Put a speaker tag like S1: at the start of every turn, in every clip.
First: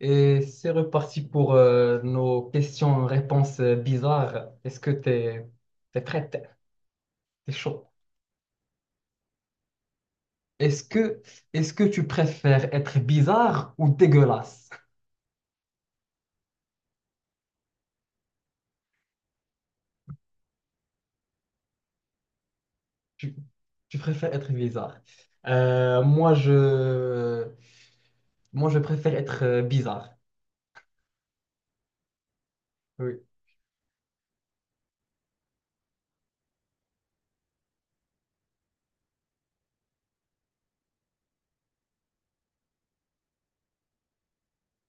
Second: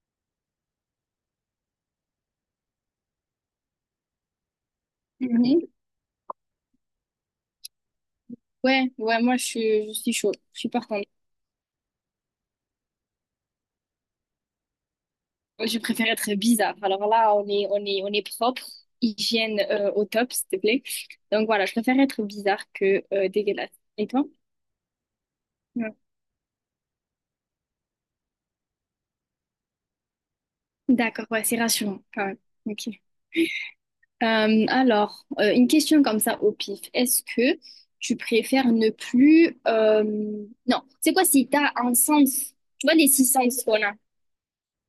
S1: Et c'est reparti pour nos questions-réponses bizarres. Est-ce que t'es
S2: Mhm.
S1: t'es prête? T'es chaud.
S2: Ouais, ouais, moi je suis chaud, je suis
S1: Est-ce
S2: partante.
S1: que est-ce que tu préfères être bizarre ou dégueulasse?
S2: Je préfère être bizarre. Alors là, on est propre, hygiène au top, s'il te plaît. Donc voilà, je préfère être bizarre que
S1: Tu,
S2: dégueulasse.
S1: tu
S2: Et toi?
S1: préfères être bizarre.
S2: Ouais.
S1: Euh, moi je moi je préfère être bizarre.
S2: D'accord, ouais, c'est rassurant quand même. Ok.
S1: Oui.
S2: Alors, une question comme ça au pif. Est-ce que tu préfères ne plus... non, c'est quoi si t'as un sens? Tu vois les six sens qu'on a?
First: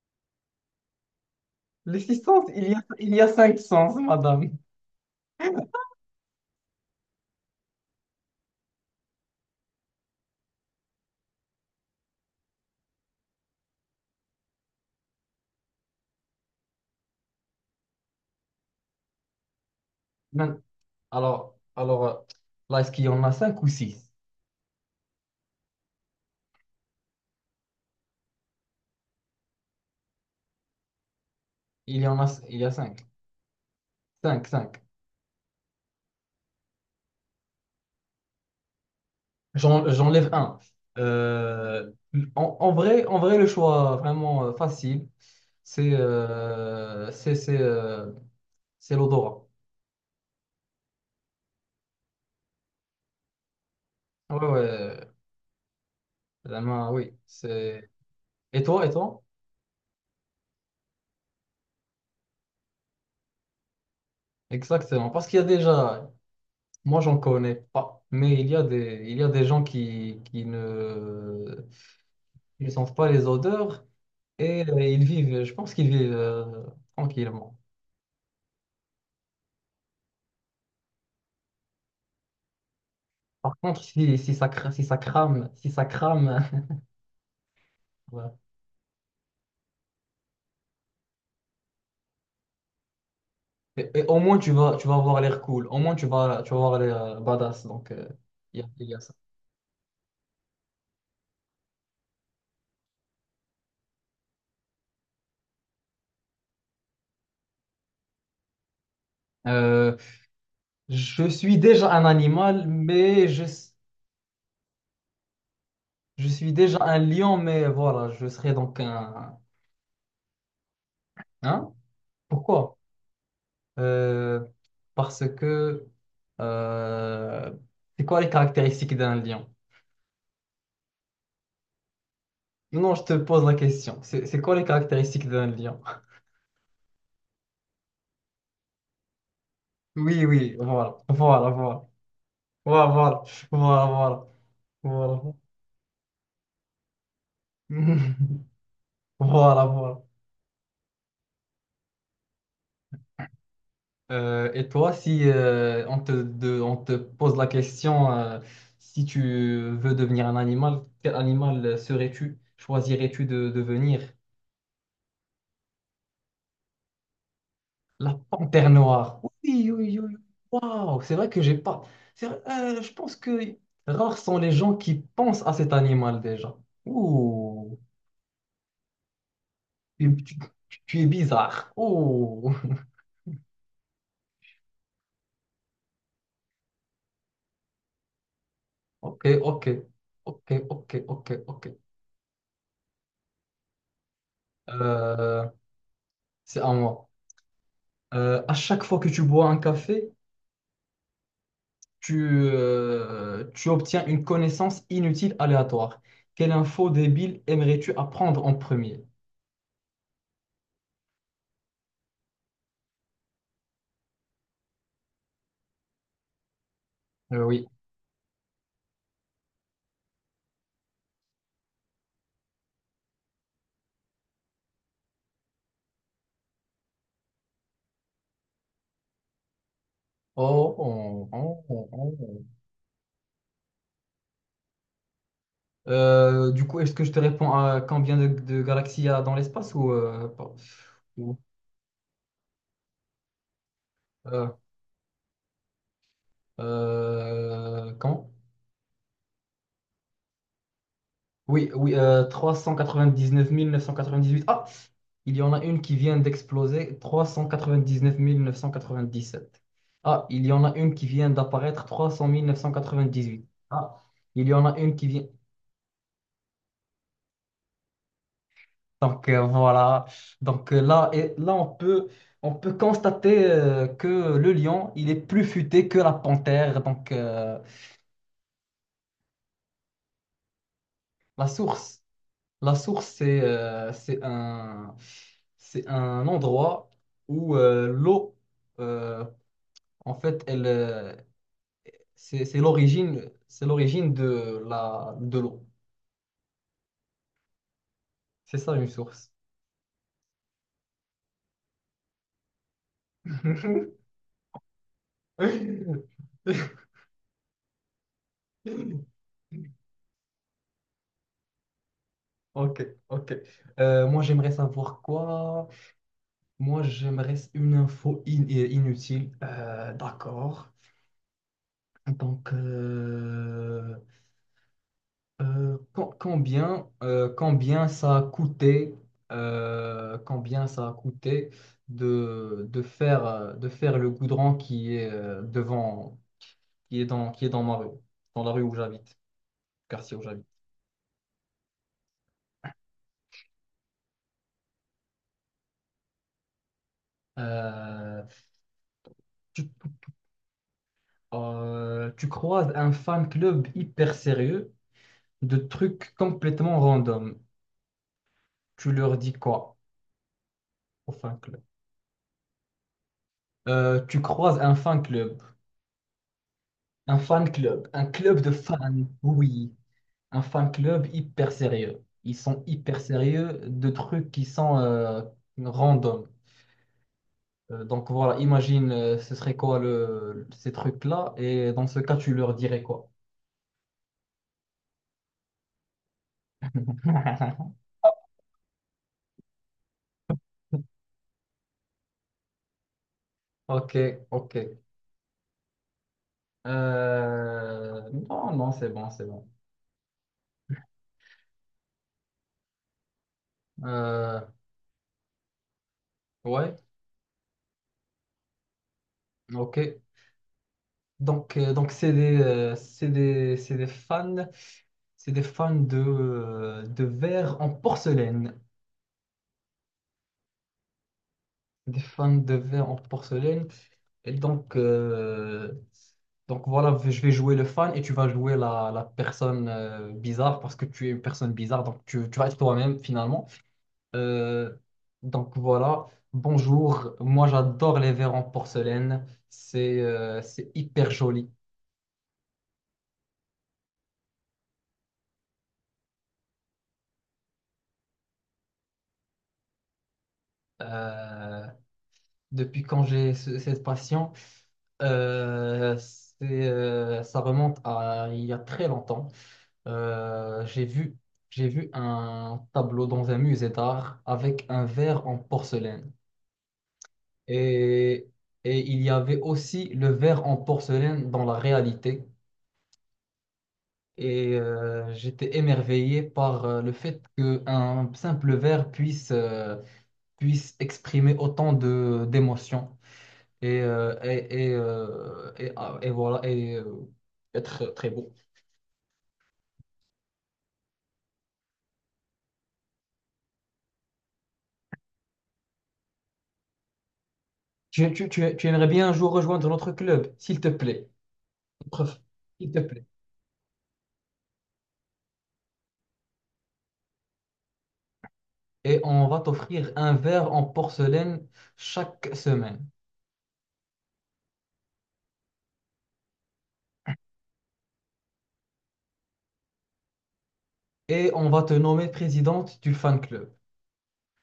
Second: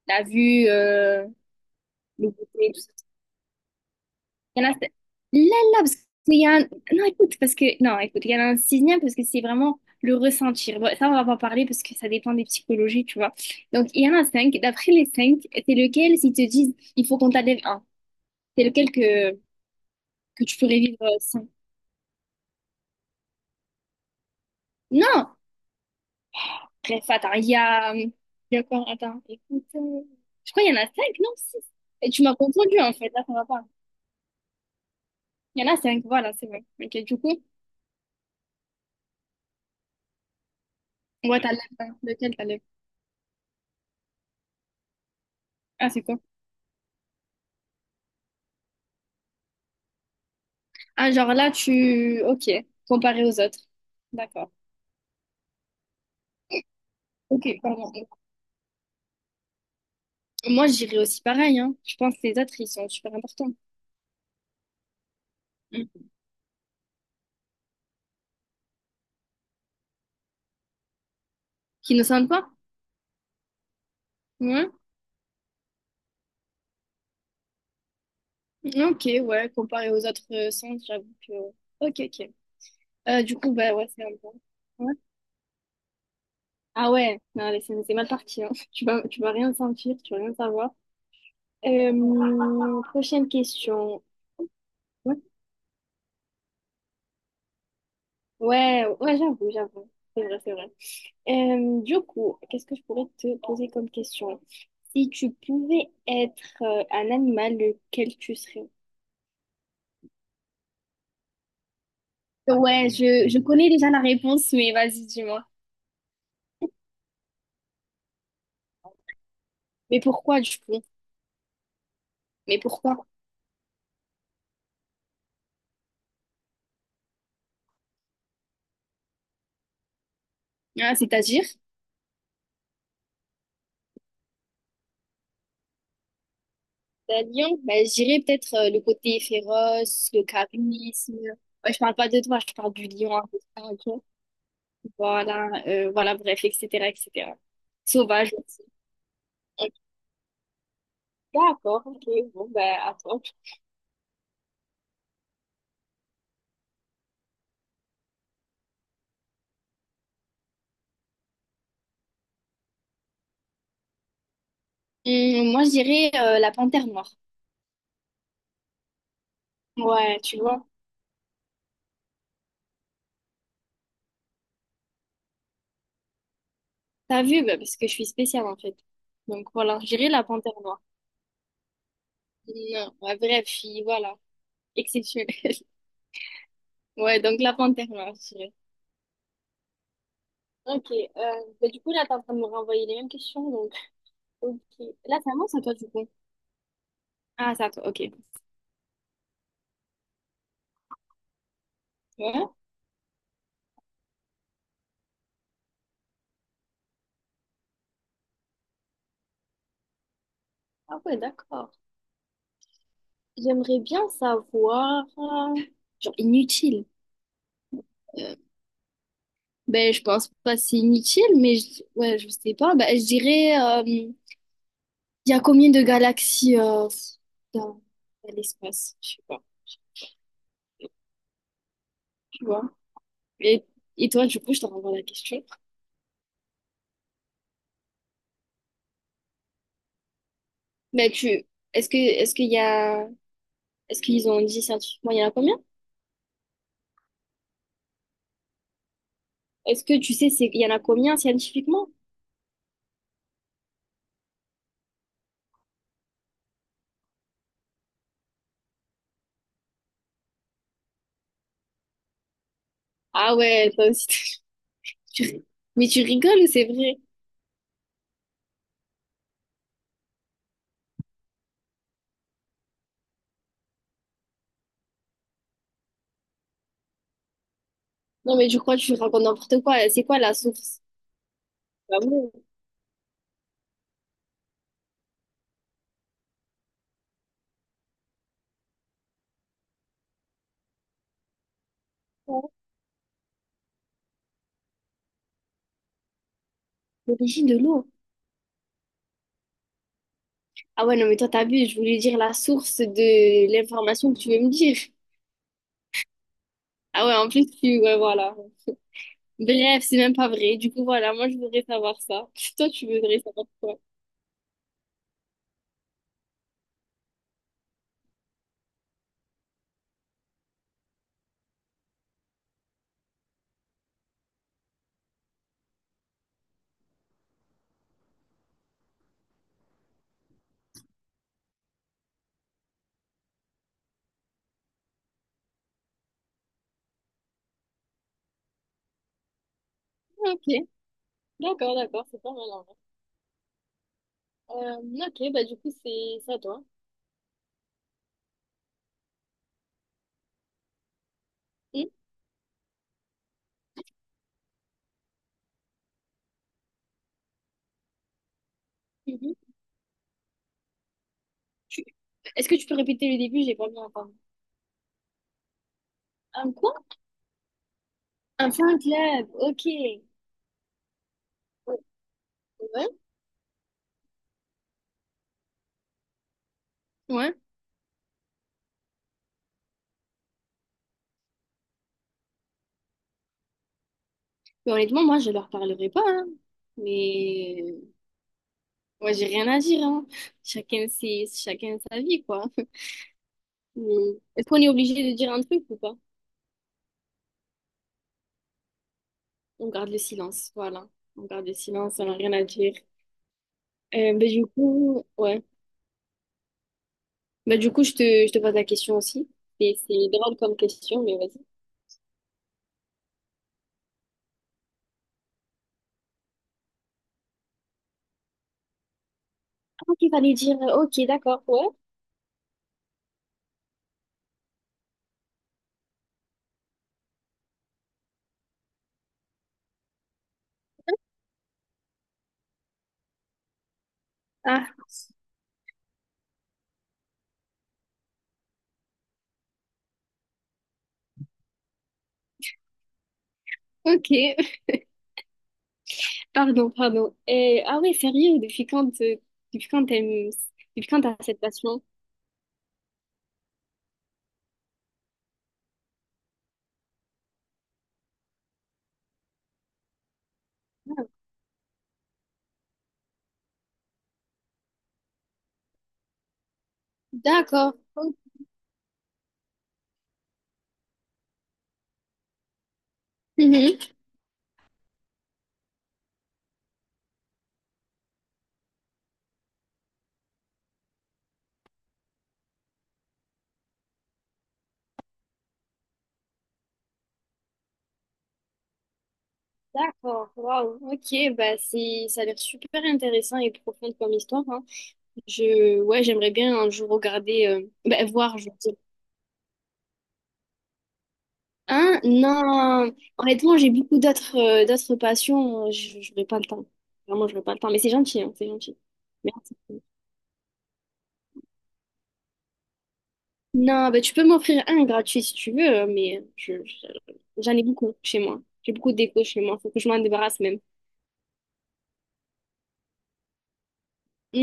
S2: La vue,
S1: Les six
S2: le
S1: sens, il
S2: goûter,
S1: y
S2: tout
S1: a
S2: ça.
S1: il y a cinq sens, madame.
S2: Il y en a... Là, là, parce qu'il y a un... Non, écoute, parce que... Non, écoute, il y en a un sixième parce que c'est vraiment le ressentir. Bon, ça, on va pas en parler parce que ça dépend des psychologies, tu vois. Donc, il y en a cinq. D'après les cinq, c'est lequel, s'ils te disent, il faut qu'on t'enlève un. C'est lequel que, que tu
S1: Man-
S2: pourrais vivre sans.
S1: alors, là est-ce qu'il y en a cinq ou six?
S2: Non! Bref, attends, il y a... il y a quoi? Attends, écoute... je crois qu'il y en a cinq, non? Six. Et tu m'as
S1: Il y a
S2: confondu, en
S1: cinq.
S2: fait. Là, ça va pas.
S1: Cinq, cinq.
S2: Il y en a cinq, voilà, c'est vrai. Ok, du coup,
S1: J'enlève un.
S2: on va t'enlever
S1: Euh,
S2: un. Lequel
S1: en,
S2: t'enlèves?
S1: en vrai, en vrai, le choix vraiment facile,
S2: Ah,
S1: c'est
S2: c'est quoi?
S1: euh, c'est c'est euh, c'est l'odorat.
S2: Ah, genre là, tu... Ok, comparé aux autres.
S1: Ouais,
S2: D'accord.
S1: ouais, la main, oui.
S2: Ok, pardon.
S1: Et toi?
S2: Moi, j'irais aussi pareil, hein. Je pense que les autres, ils sont super importants.
S1: Exactement. Parce qu'il y a
S2: Mm.
S1: déjà, moi, j'en connais pas, mais il y a des gens qui, qui ne,
S2: Qui ne sentent pas?
S1: qui ne sentent pas les odeurs et
S2: Ouais.
S1: je pense qu'ils vivent tranquillement.
S2: Ok, ouais, comparé aux autres sens, j'avoue que... Ok, ok. Du coup,
S1: Par
S2: bah
S1: contre,
S2: ouais, c'est un bon. Ouais.
S1: si ça crame.
S2: Ah ouais, non, allez, c'est mal parti, hein. Tu vas rien sentir, tu vas rien savoir. Prochaine
S1: Et,
S2: question.
S1: et au moins, tu vas
S2: Ouais,
S1: avoir l'air cool. Au moins, tu vas avoir l'air badass. Donc, il y a,
S2: ouais,
S1: il y a ça.
S2: ouais, j'avoue, j'avoue. C'est vrai, c'est vrai. Du coup, qu'est-ce que je pourrais te poser comme question? Si tu pouvais être un animal, lequel tu serais?
S1: Euh, je suis déjà un animal,
S2: Ouais,
S1: mais
S2: je connais déjà la réponse, mais vas-y, dis-moi.
S1: je suis déjà un lion, mais voilà, je serai donc un...
S2: Mais pourquoi du coup?
S1: Hein?
S2: Mais
S1: Pourquoi?
S2: pourquoi?
S1: Euh, Parce que euh, c'est quoi les caractéristiques d'un lion?
S2: Ah, c'est-à-dire?
S1: Non, je te pose la question. C'est quoi les caractéristiques d'un lion?
S2: La lion, ben, je dirais peut-être le côté féroce, le
S1: Oui, oui, voilà,
S2: charisme.
S1: voilà,
S2: Ouais, je
S1: voilà,
S2: parle pas de toi, je parle du
S1: voilà,
S2: lion, un peu ça,
S1: voilà,
S2: ok.
S1: voilà, voilà.
S2: Voilà, voilà, bref, etc., etc.
S1: Voilà.
S2: Sauvage aussi.
S1: Voilà,
S2: Ok,
S1: voilà.
S2: d'accord, ok, bon, ben, à toi.
S1: Et toi, si on te pose la question, si tu veux devenir un animal, quel animal serais-tu? Choisirais-tu de devenir?
S2: Moi, je dirais la panthère noire.
S1: La panthère noire. Oui, oui, oui.
S2: Ouais, tu vois.
S1: Waouh, c'est vrai que j'ai pas. C'est vrai, je pense que rares sont les gens qui pensent à cet animal déjà.
S2: T'as vu, bah, parce
S1: Ouh,
S2: que je suis spéciale en fait. Donc voilà, j'irai
S1: tu,
S2: la
S1: tu-
S2: panthère noire.
S1: tu es bizarre. Ouh.
S2: Non, ma vraie fille, voilà. Exceptionnelle. Ouais, donc la panthère noire, je dirais.
S1: Ok, ok, ok,
S2: Ok,
S1: ok, ok, ok.
S2: bah, du coup, là, t'es en train de me renvoyer les mêmes questions, donc, ok. Là, c'est à
S1: Euh,
S2: moi, c'est à toi, du coup.
S1: c'est à moi.
S2: Ah, c'est à toi, ok.
S1: À chaque fois que tu bois un café,
S2: Ouais.
S1: tu obtiens une connaissance inutile aléatoire. Quelle info débile aimerais-tu apprendre en premier?
S2: Ah ouais, d'accord. J'aimerais bien savoir... genre, inutile.
S1: Oui.
S2: Euh, ben, je pense pas c'est inutile, mais je... ouais, je sais pas. Ben, je dirais... il y a combien de galaxies dans dans l'espace? Je sais pas,
S1: Oh, oh, oh, oh, oh.
S2: tu vois. Et, et toi, du coup, je te renvoie la question.
S1: Du coup, est-ce que je te réponds à combien de galaxies il y a dans l'espace ou
S2: Mais
S1: ou
S2: tu, est-ce que, est-ce qu'il y a, est-ce qu'ils ont
S1: euh,
S2: dit scientifiquement, il y en a combien?
S1: comment?
S2: Est-ce que tu sais, c'est, il y en a combien
S1: Oui,
S2: scientifiquement?
S1: oui, 18. Ah, il y en a une qui vient d'exploser. Trois cent cent quatre-vingt-dix-neuf quatre-vingt-dix-sept. 9 000. Ah, il y en a une qui vient d'apparaître. Trois cent cent mille neuf cent
S2: Ah
S1: quatre-vingt-dix-huit.
S2: ouais, toi
S1: Ah,
S2: aussi,
S1: il y en a une qui
S2: tu
S1: vient.
S2: ri- mais tu rigoles ou c'est vrai?
S1: Donc, voilà. Donc, là on peut constater que le lion, il est plus futé que la panthère. Donc,
S2: Non, mais je crois que tu racontes n'importe quoi. C'est quoi la source?
S1: la
S2: Bah
S1: source.
S2: ouais,
S1: La source, c'est c'est un endroit où l'eau, euh, en fait, elle, c'est
S2: ouais.
S1: c'est l'origine, c'est l'origine de l'eau.
S2: L'origine de l'eau.
S1: C'est ça une source.
S2: Ah ouais, non, mais toi, t'as vu, je voulais dire la source de l'information que tu veux me dire. Ah ouais, en plus, tu, ouais, voilà. Bref, c'est même pas vrai. Du coup, voilà, moi, je voudrais savoir ça. Toi,
S1: Ok,
S2: tu voudrais
S1: ok.
S2: savoir quoi?
S1: Moi, j'aimerais savoir quoi? Moi, j'aimerais une info inutile. D'accord. Donc, combien ça a coûté, combien ça a coûté de faire le goudron qui est devant, qui est dans ma rue, dans la rue où j'habite, quartier où
S2: Ah,
S1: j'habite.
S2: ok, d'accord, d'accord, c'est pas mal en vrai. Ok, bah du coup, c'est ça, toi.
S1: Euh, tu,
S2: Hum,
S1: Tu croises un fan club hyper sérieux de trucs complètement random. Tu leur dis
S2: mhm.
S1: quoi au fan club?
S2: Tu- est-ce que tu peux répéter le début? J'ai pas bien entendu.
S1: Tu croises un fan club,
S2: Un quoi?
S1: un club
S2: Un
S1: de
S2: fan
S1: fans,
S2: club, ok.
S1: oui. Un fan club hyper
S2: Ouais.
S1: sérieux. Ils sont hyper sérieux de trucs qui sont random.
S2: Ouais.
S1: Donc voilà, imagine, ce serait quoi ces trucs-là, et dans ce cas, tu leur dirais quoi?
S2: Mais honnêtement, moi, je leur parlerai pas, hein. Mais moi, j'ai rien à dire, hein. Chacun ses... chacun sa vie, quoi. Mais
S1: Ok,
S2: est-ce
S1: ok.
S2: qu'on est obligé de dire un truc ou pas?
S1: Non, non, c'est bon, c'est bon.
S2: On garde le silence, voilà. On garde le silence, on n'a rien à dire. Bah,
S1: Euh,
S2: du coup, ouais.
S1: ouais,
S2: Bah, du coup, je te pose la question aussi. C'est
S1: ok.
S2: c'est drôle comme question, mais vas-y.
S1: Donc, c'est des fans de verre en porcelaine.
S2: Ah, ok, fallait dire, ok, d'accord, ouais.
S1: Des fans de verre en porcelaine. Et donc, voilà, je vais jouer le fan et tu vas jouer la personne bizarre parce que tu es une personne bizarre, donc tu vas être toi-même finalement.
S2: Ah,
S1: Euh, donc voilà, bonjour, moi j'adore les verres en porcelaine, c'est hyper joli.
S2: ok, pardon, pardon. Et, ah ouais, sérieux, depuis quand t'aimes, depuis quand t'as cette
S1: Euh,
S2: passion?
S1: Depuis quand j'ai cette passion, euh, c'est, ça remonte à il y a très longtemps. Euh, j'ai
S2: Ah,
S1: vu, j'ai vu un tableau dans un musée d'art avec un verre en porcelaine.
S2: d'accord, ok.
S1: Et, et il y avait aussi le verre en porcelaine dans la réalité.
S2: Mhm.
S1: Et j'étais émerveillé par le fait qu'un simple verre puisse exprimer autant d'émotions. Et voilà, être très beau.
S2: D'accord, waouh, ok, bah c'est, ça a l'air super intéressant et profond comme histoire, hein. Je, ouais, j'aimerais bien un jour regarder, bah,
S1: Tu, tu,
S2: voir, je
S1: tu,
S2: veux
S1: tu
S2: dire.
S1: aimerais bien un jour rejoindre notre club, s'il te plaît.
S2: Hein?
S1: Prof, S'il te
S2: Non.
S1: plaît.
S2: Honnêtement, j'ai beaucoup d'autres d'autres passions. Je n'aurai pas le temps. Vraiment, je n'aurai pas le temps. Mais c'est gentil, hein, c'est gentil.
S1: Et on va
S2: Merci.
S1: t'offrir un verre en porcelaine chaque semaine.
S2: Non, bah, tu peux m'offrir un gratuit si tu veux, mais j'en ai beaucoup chez moi. J'ai beaucoup de déco chez moi. Faut que je m'en débarrasse même.
S1: Et on va te nommer présidente du fan club.
S2: Hmm,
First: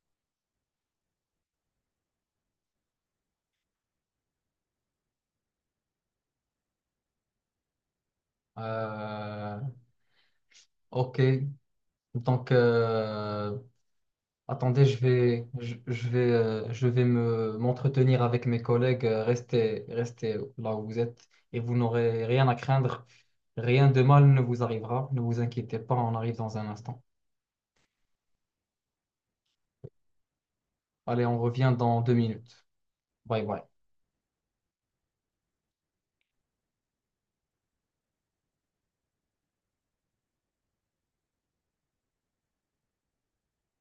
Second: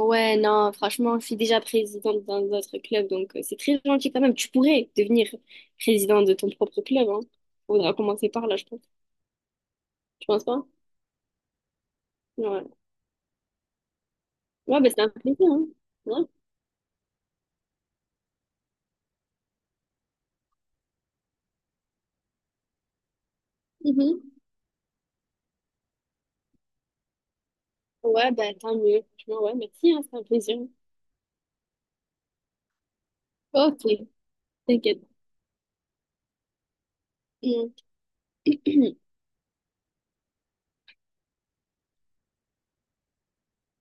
S2: ouais, non, franchement, je suis déjà présidente d'un autre club, donc c'est très gentil quand même. Tu pourrais devenir président de ton propre club, hein. Faudra commencer par là, je pense.
S1: Euh,
S2: Tu penses pas?
S1: ok. Donc,
S2: Ouais. Ouais,
S1: attendez,
S2: bah, c'est un plaisir, hein.
S1: je vais m'entretenir avec mes collègues. Restez là où vous êtes et vous n'aurez rien à craindre. Rien de
S2: Ouais.
S1: mal ne vous arrivera. Ne vous inquiétez pas, on arrive dans un instant.
S2: Ouais, bah tant mieux, tu vois, ouais, merci, hein, c'est un plaisir.
S1: Allez, on revient dans 2 minutes. Bye bye.
S2: Ok, t'inquiète. Mm.